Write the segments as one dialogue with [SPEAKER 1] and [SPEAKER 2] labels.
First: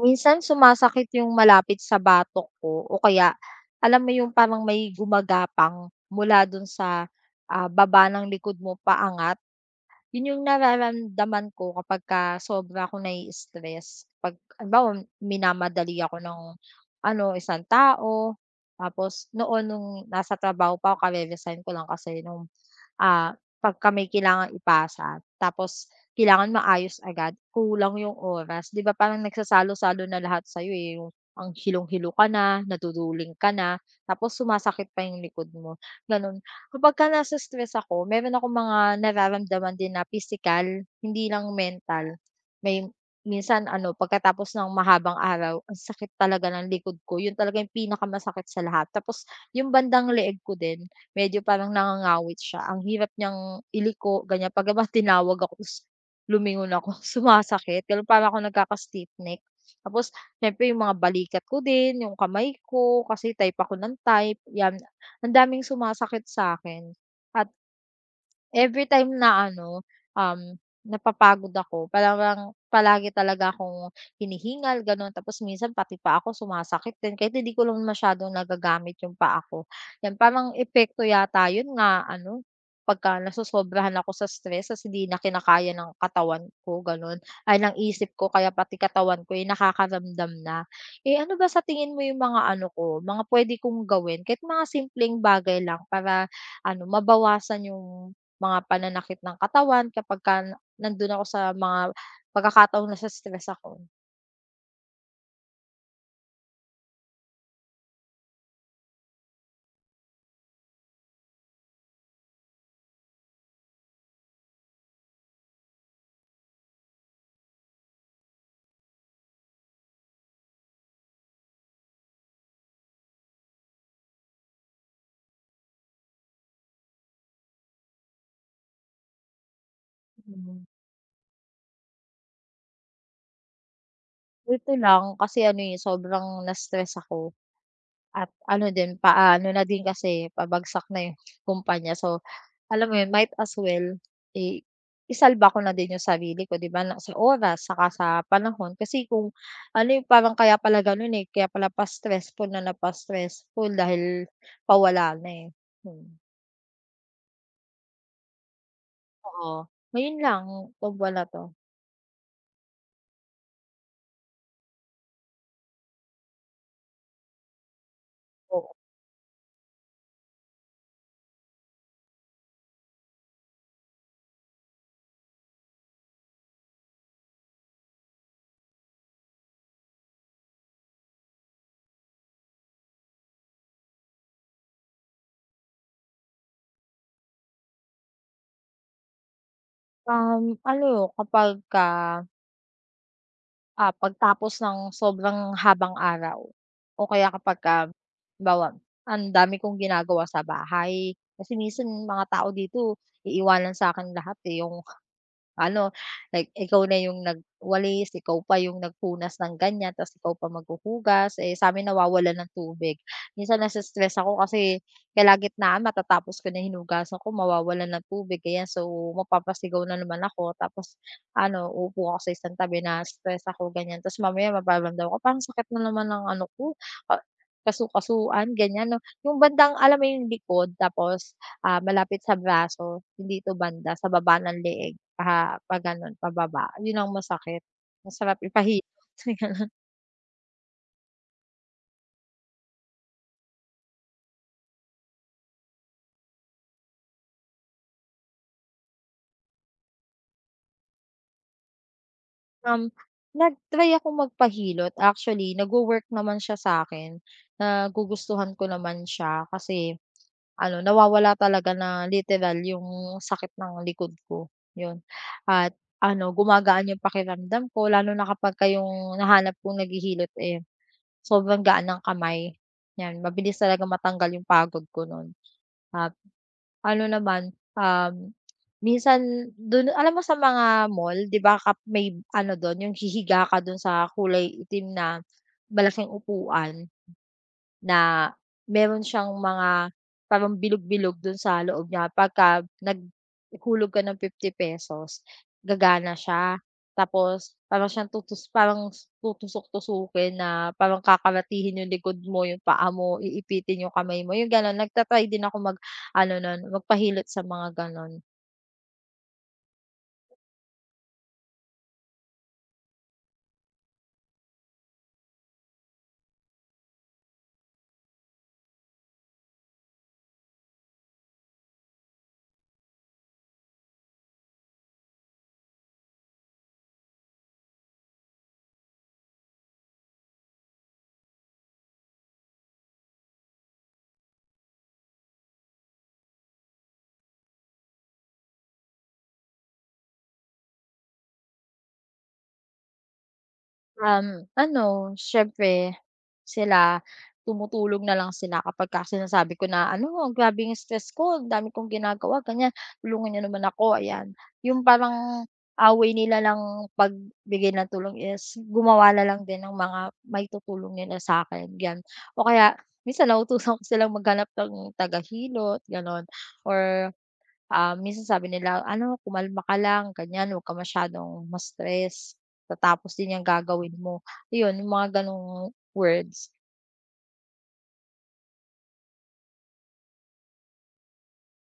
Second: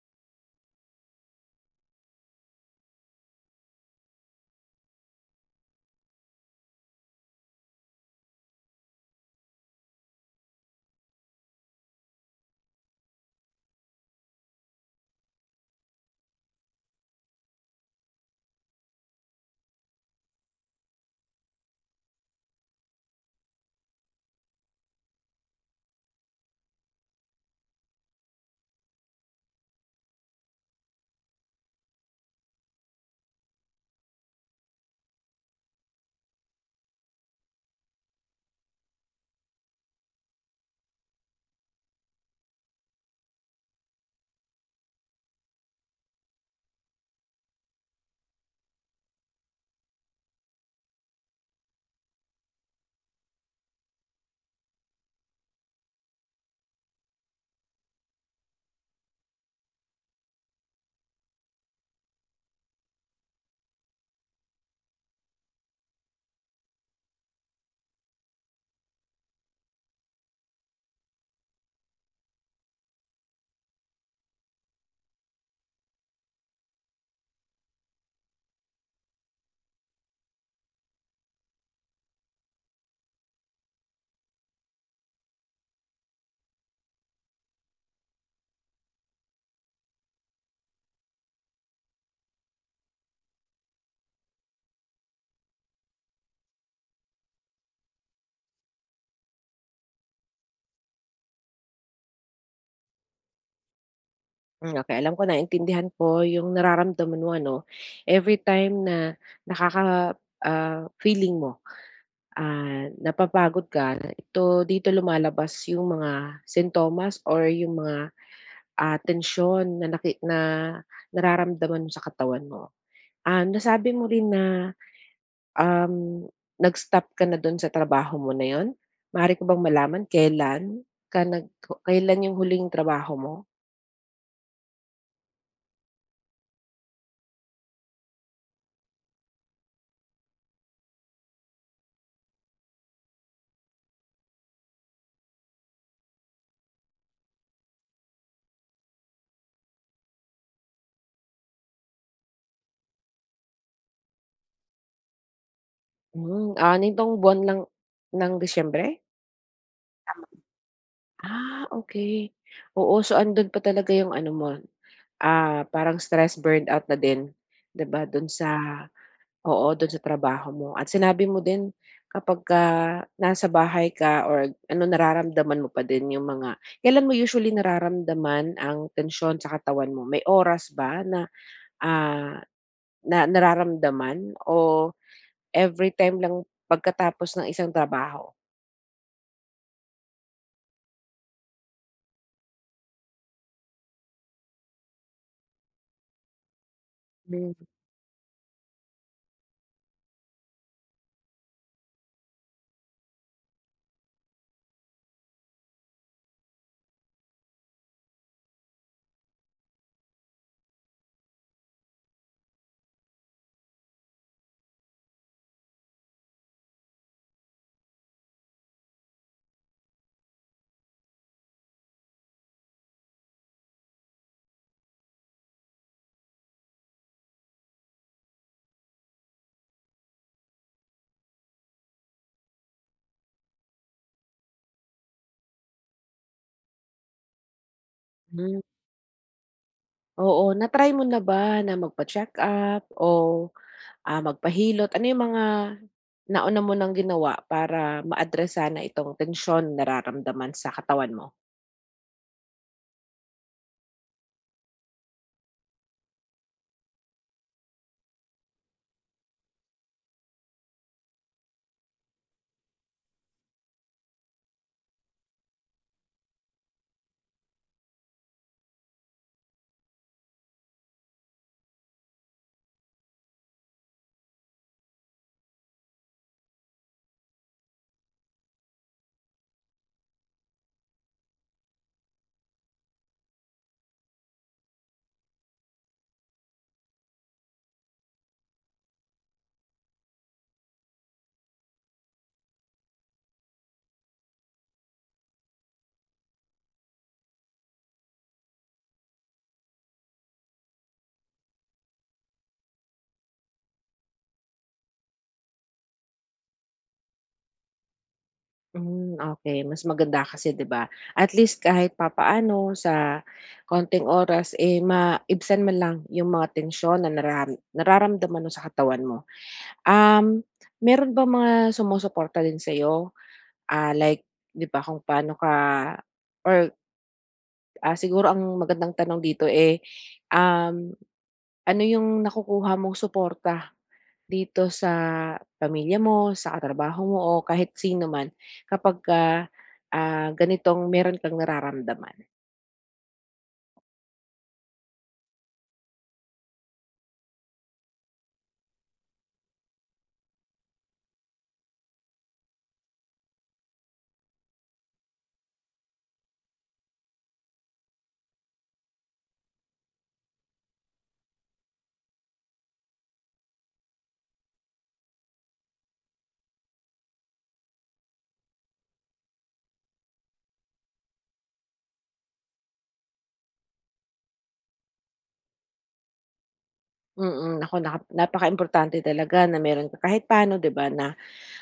[SPEAKER 1] Minsan sumasakit yung malapit sa batok ko o kaya alam mo yung parang may gumagapang mula dun sa, baba ng likod mo paangat. Yun yung nararamdaman ko kapagka sobra akong nai-stress. 'Pag halimbawa minamadali ako ng ano, isang tao tapos noon nung nasa trabaho pa ako kare-resign ko lang kasi nung ah, pagka may kailangang ipasa tapos kailangan maayos agad, kulang yung oras. 'Di ba parang nagsasalo-salo na lahat sa'yo, eh, yung ang hilong-hilo ka na, naduduling ka na, tapos sumasakit pa yung likod mo, gano'n. Kapagka nasa stress ako, meron akong mga nararamdaman din na physical, hindi lang mental. May minsan ano, pagkatapos ng mahabang araw, ang sakit talaga ng likod ko, yun talaga yung pinakamasakit sa lahat. Tapos yung bandang leeg ko din medyo parang nangangawit siya. Ang hirap niyang iliko, ganyan. Pagka tinawag ako ta's lumingon ako, sumasakit, gano'n. Parang ako nagkaka-stiff neck. Tapos siyempre yung mga balikat ko din, yung kamay ko, kasi type ako ng type, yan. Ang daming sumasakit sa'kin at every time na ano, um, napapagod ako, parang palagi talaga akong hinihingal gano'n tapos minsan pati pa ako sumasakit din kahit hindi ko lang masyadong nagagamit yung paa ko. 'Yan parang epekto yata 'yun nga ano, pagka nasosobrahan ako sa stress tas hindi na kinakaya ng katawan ko gano'n, ay ng isip ko kaya pati katawan ko, eh, nakakaramdam na. Eh, ano ba sa tingin mo yung mga ano ko, mga puwede kong gawin kahit mga simpleng bagay lang para ano mabawasan yung mga pananakit ng katawan kapagka nandun ako sa mga pagkakataong nasa stress ako.
[SPEAKER 2] Hmm, okay, alam ko, naintindihan ko yung nararamdaman mo, ano. Every time na nakaka feeling mo, napapagod ka, ito dito lumalabas yung mga sintomas or yung mga, tensyon na naki na nararamdaman mo sa katawan mo. Nasabi mo rin na, um, nag-stop ka na dun sa trabaho mo na yon. Maaari ko bang malaman
[SPEAKER 1] Mm,
[SPEAKER 2] kailan ka nag kailan yung huling trabaho mo?
[SPEAKER 1] buti lang kasi ano, eh, sobrang na-stress ako at ano din pa ano na din kasi pabagsak na yung kumpanya. So, alam mo yun, might as well, eh, isalba ko na din yung sarili ko, 'di ba, na sa oras saka sa panahon kasi kung ano, eh, parang kaya pala ganun, eh, kaya pala pa-stressful na napa-stressful dahil pawala na, eh. Hmm,
[SPEAKER 2] Hmm, nitong buwan lang ng Disyembre?
[SPEAKER 1] oo. Ngayon lang, tungkol na 'to.
[SPEAKER 2] Okey. Oo, so andun pa talaga yung ano mo, parang stress burnout na din, 'di ba, dun sa,
[SPEAKER 1] Oo,
[SPEAKER 2] oo, dun sa trabaho mo, at sinabi mo din kapagka nasa bahay ka or ano, nararamdaman mo pa din yung mga, kailan mo usually nararamdaman ang tensyon sa katawan mo? May oras ba na, ah, na nararamdaman, o everytime lang pagkatapos ng isang trabaho?
[SPEAKER 1] ano kapagka pagtapos ng sobrang habang araw o kaya kapagka halimbawa, ang dami kong ginagawa sa bahay. Kasi minsan mga tao dito iiwanan sa'kin lahat, eh, yung ano, like ikaw na yung nagwalis, ikaw pa yung nagpunas ng ganyan, ta's ikaw pa maghuhugas, eh, sa sa'min nawawalan ng tubig. Minsan nase-stress ako kasi kalagitnaan matatapos ko na hinugasan ko mawawalan ng tubig, ayan. So, mapapasigaw na naman ako tapos ano, uupo ako sa isang tabi na-stress ako ganyan tapos mamaya mapaparamdam ko parang sakit na naman ng ano ko, ka kasu-kasuan ganyan 'no. Yung bandang alam mo yung likod tapos, malapit sa braso, hindi dito banda sa baba ng leeg, pa gano'n pababa, yun ang masakit. Masarap
[SPEAKER 2] Mhm.
[SPEAKER 1] ipahilot.
[SPEAKER 2] Oo, na-try mo na ba na magpa-check-up o, magpahilot? Ano yung mga nauna mo ng ginawa para ma-address sana itong tensyon na nararamdaman sa katawan mo?
[SPEAKER 1] Um, Nag-try akong magpahilot, actually nagwo-work naman siya sa akin, nagugustuhan ko naman siya kasi ano, nawawala talaga na literal yung sakit ng likod ko, yun. At ano, gumagaan yung pakiramdam ko lalo na kapagka yung nahanap kong naghihilot, eh, sobrang gaan ng kamay, 'yan. Mabilis talaga matanggal yung pagod ko nun. At ano naman, um, minsan dun alam mo sa mga mall, 'di ba kap may ano dun, yung hihiga ka dun sa kulay itim na malaking upuan. Na meron siyang mga parang bilog-bilog dun sa loob niya, pagka naghulog ka ng 50 pesos, gagana siya. Tapos parang siyang parang tutusok-tusukin na parang kakaratihin yung likod mo, yung paa mo, iipitin yung kamay mo, yung gano'n. Nagta din ako mag-ano nun, magpahilot sa mga gano'n.
[SPEAKER 2] Hmm, okey, mas maganda kasi 'di ba, at least kahit papaano sa konting oras, eh, maibsan man lang yung mga tensyon na nararamdaman mo sa katawan mo. Um, Meron ba mga sumusuporta din sa sa'yo? Like, 'di ba, kung paano ka or Ah, siguro ang magandang tanong dito, eh, um, ano yung nakukuha mong suporta dito sa pamilya mo, sa katrabaho mo o kahit sino man kapagka, ganitong meron kang nararamdaman?
[SPEAKER 1] Ano, siyempre sila tumutulog na lang sila kapagka sinasabi ko na, "Ano, ang grabe yung stress ko, ang dami kong ginagawa, ganyan, tulungan niyo naman ako." Ayan, yung parang away nila lang pagbigay ng tulong is gumawa na lang din ng mga maitutulong nila sa'kin, 'yan. O kaya minsan nauutusan ko silang maghanap ng tagahilot, gano'n, or minsan sabi nila, "Ano, kumalma ka lang, ganyan, huwag ka masyadong ma-stress, tatapos din yung gagawin mo." Ayun, yung mga gano'ng words.
[SPEAKER 2] Mm, naku, importante talaga na meron ka kahit paano, 'di ba, na,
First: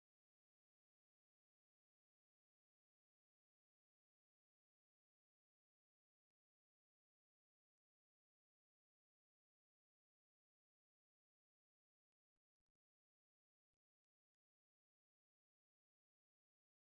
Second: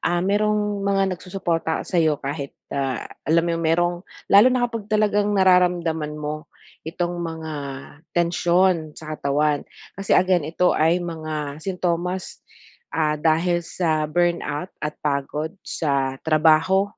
[SPEAKER 2] Merong mga nagsusuporta sa sa'yo, kahit, alam mo yung lalo na kapag talagang nararamdaman mo itong mga tensyon sa katawan. Kasi again, ito ay mga sintomas, dahil sa burnout at pagod sa trabaho.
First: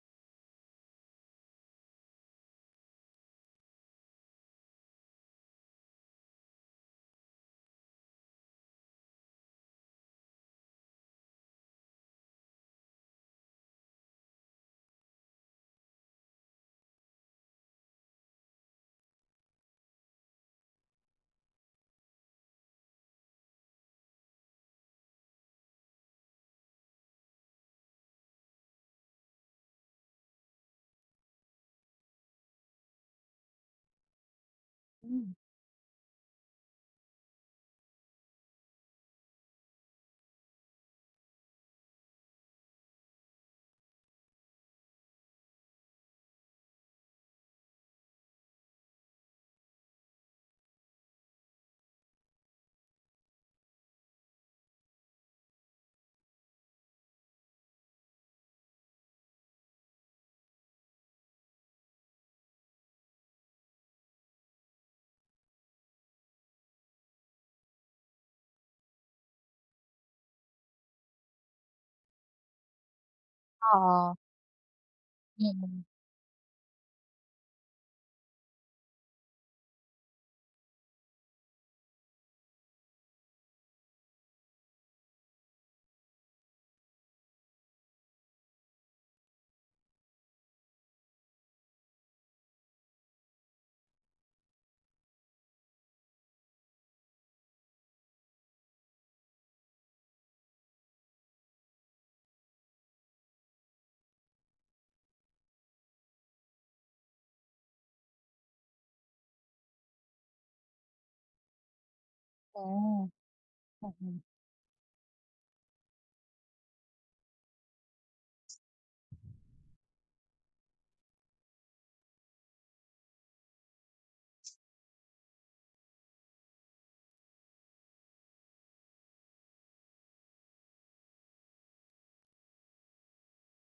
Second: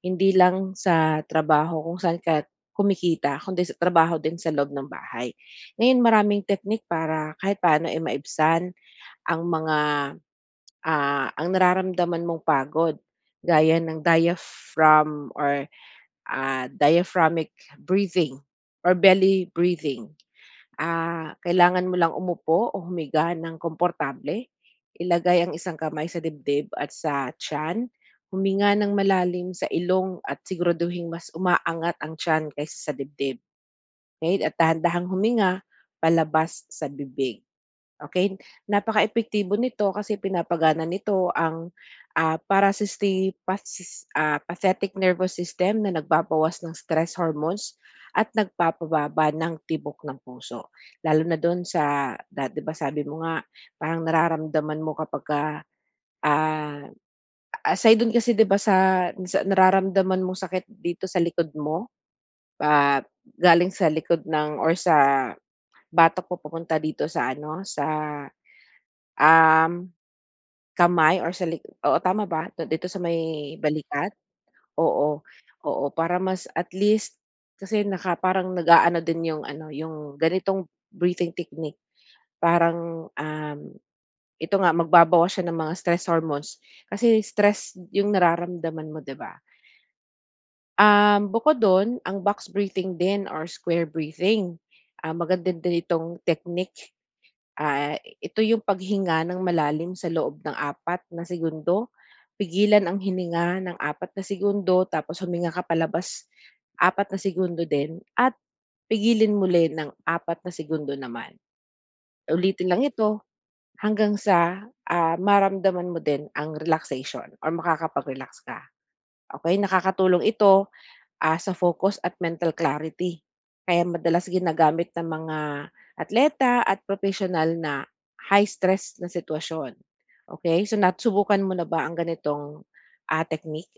[SPEAKER 2] Hindi lang sa trabaho kung saan ka kumikita, kundi sa trabaho din sa loob ng bahay. Ngayon maraming teknik para kahit paano, eh, maibsan ang mga ang nararamdaman mong pagod, gaya ng diaphragm or, diaphragmic breathing or belly breathing. Kailangan mo lang umupo o humiga ng komportable, ilagay ang isang kamay sa dibdib at sa tiyan, huminga ng malalim sa ilong at siguraduhing mas umaangat ang tiyan kaysa sa dibdib, okey, at dahan-dahang
[SPEAKER 1] Hmm.
[SPEAKER 2] huminga palabas sa bibig. Okay, Okey, napakaepektibo nito kasi pinapagana nito ang, pathetic nervous system na nagbabawas ng stress hormones at nagpapababa ng tibok ng puso. Lalo na dun sa 'di ba, sabi mo nga, parang nararamdaman mo kapagka, ah, aside dun, kasi 'di ba sa nararamdaman mong sakit dito sa likod mo, ah, galing sa likod or sa batok mo papunta dito sa ano, sa, um kamay or sa oo, tama ba? Dito sa may
[SPEAKER 1] Oo,
[SPEAKER 2] balikat? Oo,
[SPEAKER 1] mm.
[SPEAKER 2] oo, para mas at least kasi parang nag-aano din yung ano, yung ganitong breathing technique, parang, ito nga magbabawas siya ng mga stress hormones kasi stress yung nararamdaman mo, 'di ba? Bukod dun ang box breathing din or square breathing, maganda din itong technique. Ito yung paghinga ng malalim sa loob ng 4 segundo, pigilan ang hininga ng 4 segundo, tapos huminga ka palabas 4 segundo din, at pigilin muli ng 4 segundo naman. Ulitin lang
[SPEAKER 1] Oh,
[SPEAKER 2] ito hanggang
[SPEAKER 1] mm.
[SPEAKER 2] sa, maramdaman mo din ang relaxation or makakapag-relax ka. Okay, nakakatulong ito, sa focus at mental clarity. Kaya madalas ginagamit ng mga atleta at professional na high stress na sitwasyon. Okay? So nasubukan mo na ba ang ganitong, technique?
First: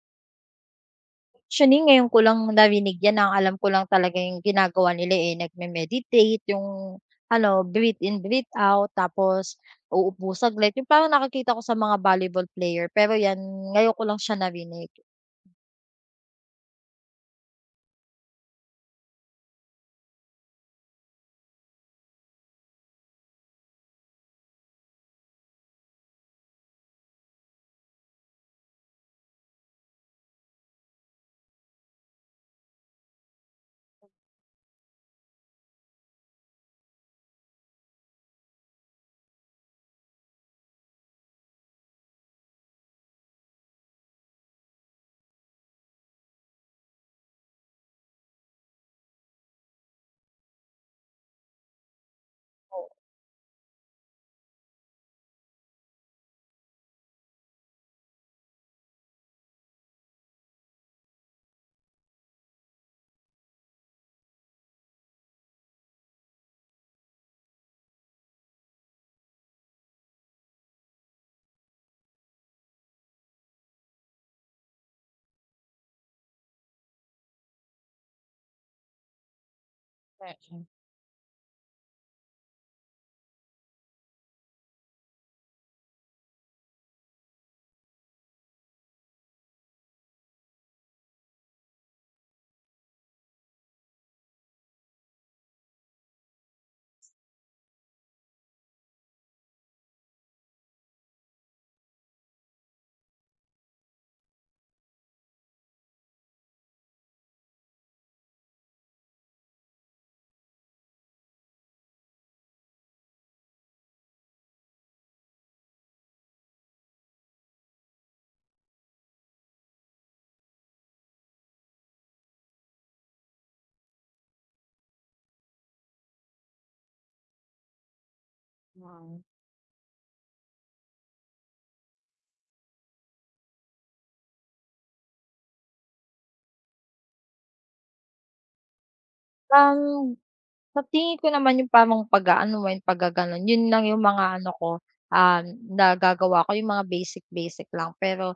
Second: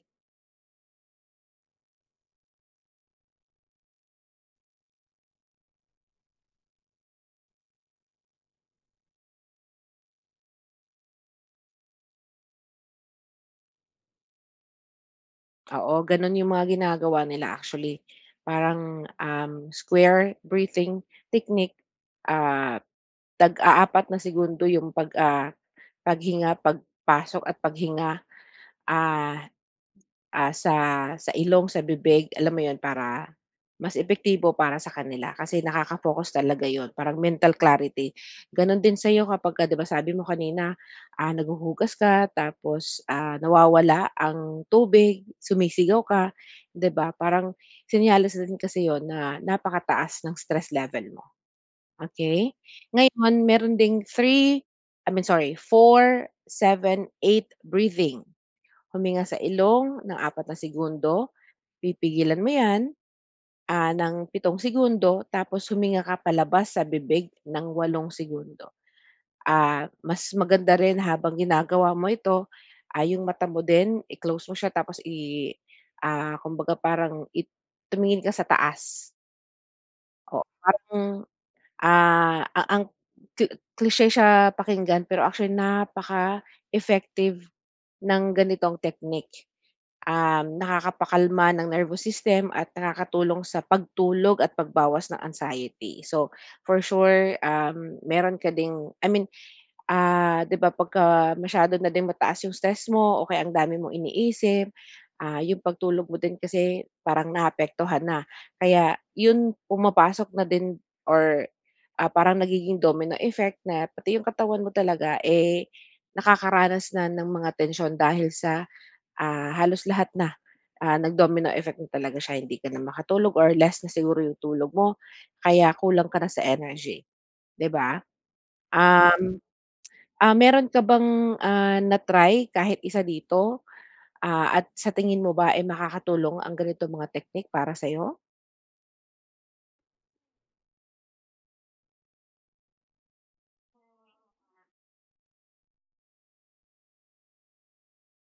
[SPEAKER 1] Actually, ngayon ko lang narinig 'yan, ang alam ko lang talaga yung ginagawa nila, eh, nagme-meditate, yung ano, breathe in, breathe out, tapos uupo saglit, yung parang nakakita ko sa mga volleyball player, pero 'yan, ngayon ko lang siya narinig.
[SPEAKER 2] Oo, gano'n yung mga ginagawa nila, actually. Parang, square breathing technique, ah, tag-a-apat na segundo yung paghinga, pagpasok at paghinga, ah sa ilong, sa bibig, alam mo yon, para mas epektibo para sa kanila kasi nakaka-focus talaga yon, parang mental clarity. Gano'n din sa'yo kapagka, 'di ba, sabi mo kanina, naghuhugas ka tapos, nawawala ang tubig, sumisigaw ka, 'di ba? Parang senyales na din kasi yon na napakataas ng stress level mo, okey? Ngayon, meron ding I mean, sorry, 4-7-8 breathing. Huminga sa ilong ng 4 segundo, pipigilan mo 'yan, ng 7 segundo, tapos huminga ka palabas sa bibig ng 8 segundo. Mas maganda rin habang ginagawa mo ito, yung mata mo din i-close mo siya, tapos kumbaga, parang tumingin ka sa taas. O parang, ah, a ang cli cliche siya pakinggan, pero actually napaka-effective ng ganitong technique. Nakakapakalma ng nervous system at nakakatulong sa pagtulog at pagbawas ng anxiety. So, for sure, meron ka ding, I mean, 'di ba pagka masyado na din mataas yung stress mo o kaya ang dami mong iniisip, yung pagtulog mo din kasi parang naapektuhan na. Kaya yun pumapasok na din, or parang nagiging domino effect na, pati yung katawan mo talaga, eh, nakakaranas na ng mga tensyon dahil sa, halos lahat na, nag-domino effect na talaga siya, hindi ka na makatulog or less na siguro yung tulog mo kaya kulang ka na sa energy, 'di ba? Mm.
[SPEAKER 1] Wow.
[SPEAKER 2] Meron ka bang, na-try kahit isa dito, at sa tingin mo ba, ay makakatulong ang ganito mga technique para sa'yo?
[SPEAKER 1] Um Sa tingin ko naman yung parang pag-aano, eh, pagga-gano'n, yun lang yung mga ano ko, um, nagagawa ko, yung mga basic-basic lang. Pero,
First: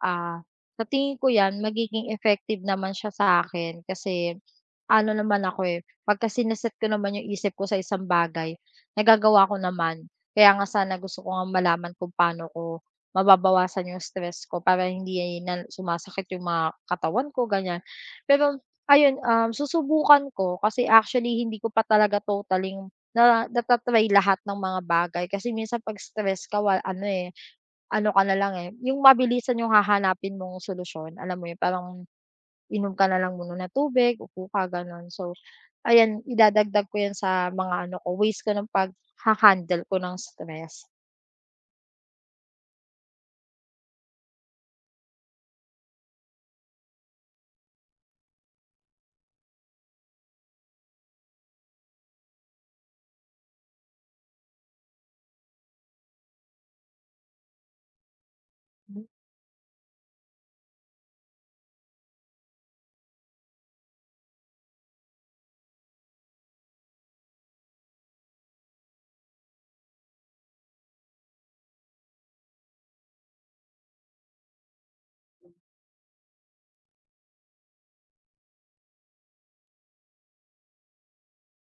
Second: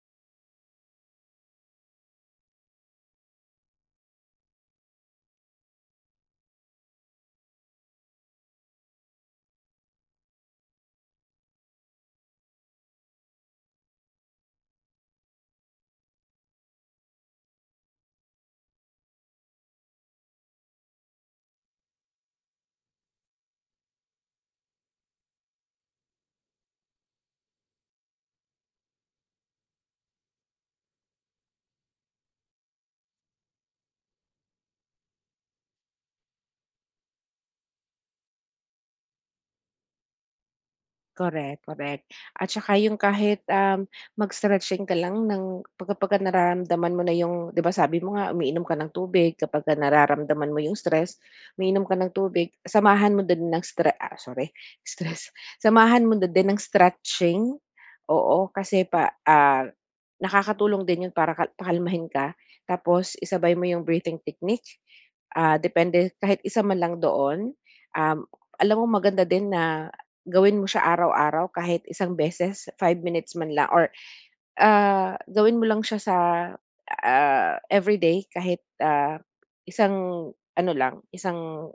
[SPEAKER 1] ah, sa tingin ko 'yan magiging effective naman siya sa'kin kasi ano naman ako, eh, pagka sineset ko naman yung isip ko sa isang bagay, nagagawa ko naman. Kaya nga sana gusto ko ngang malaman kung paano ko mababawasan yung stress ko para hindi na sumasakit yung mga katawan ko, ganyan. Pero ayun, susubukan ko kasi actually hindi ko pa talaga totally na nata lahat ng mga bagay kasi minsan 'pag stress ka ano, eh, ano ka na lang, eh, yung mabilisan yung hahanapin mong solusyon, alam mo yun, parang, inom ka na lang muna ng tubig, upo ka gano'n. So, ayan idadagdag ko yan sa mga ano ko ways ko ng pag handle ko ng stress.
[SPEAKER 2] Correct, correct. At saka yung kahit, mag-stretching ka lang ng pagka pagka nararamdaman mo na yung, 'di ba, sabi mo nga umiinom ka ng tubig kapag nararamdaman mo yung stress, umiinom ka ng tubig, samahan mo din ng sorry, stress. Samahan mo na din ng stretching, oo, kasi
[SPEAKER 1] Mm,
[SPEAKER 2] nakakatulong din yun para ka pakalmahin ka. Tapos isabay mo yung breathing technique, depende kahit isa man lang doon. Um, Alam mo, maganda din na gawin mo siya araw-araw kahit isang beses, 5 minutes man lang or, gawin mo lang siya sa, everyday, kahit, isang isang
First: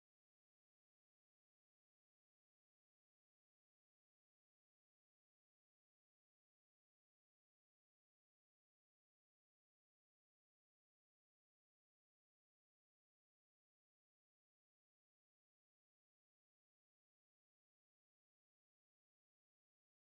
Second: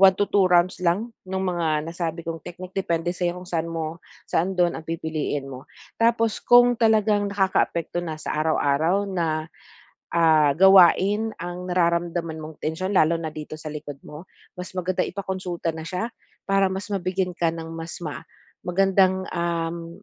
[SPEAKER 2] one to two rounds lang ng mga nasabi kong technique. Depende sa'yo kung saan dun ang pipiliin mo. Tapos kung talagang nakakaapekto na sa araw-araw na gawain ang nararamdaman mong tensyon, lalo na dito sa likod mo, mas maganda ipakonsulta na siya para mas mabigyan ka ng mas magandang, um,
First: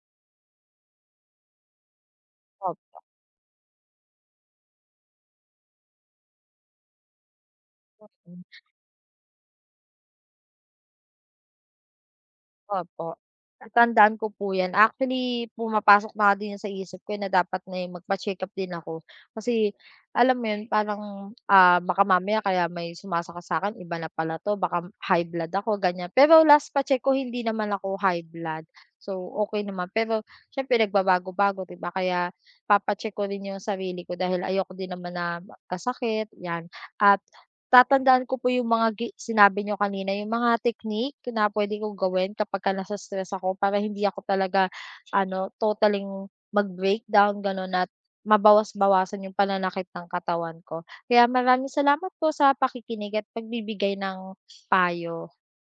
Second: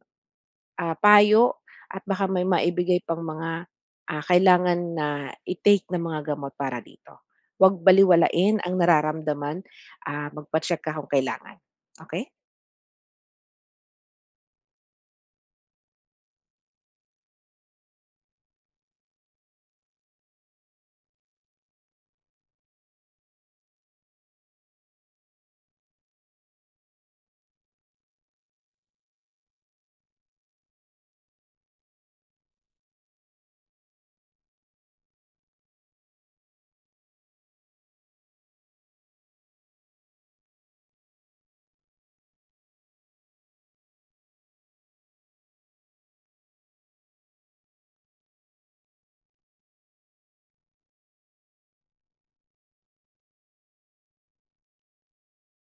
[SPEAKER 2] ah, payo, at baka may maibigay
[SPEAKER 1] opo.
[SPEAKER 2] pang kailangan na i-take na mga gamot para dito. Huwag balewalain ang nararamdaman, magpa-check ka kung kailangan, okay?
[SPEAKER 1] Opo, tatandaan ko po 'yan. Actually, pumapasok na din 'yan sa isip ko, eh, na dapat na, eh, magpa-check-up din ako. Kasi alam mo 'yun, parang, baka mamaya kaya may sumasakit sa'kin, iba na pala 'to, baka high blood ako, ganyan. Pero last pa-check ko hindi naman ako high blood, so okay naman. Pero syempre nagbabago-bago, 'di kaya papa-check ko rin 'yung sarili ko dahil ayoko din naman na kasakit, 'yan. At tatandaan ko po yung mga sinabi nyo kanina, yung mga technique na puwede kong gawin kapagka nasa stress ako para hindi ako talaga ano, totaling mag-breakdown gano'n, at mabawas-bawasan yung pananakit ng katawan ko. Kaya maraming salamat po sa pakikinig at pagbibigay ng payo.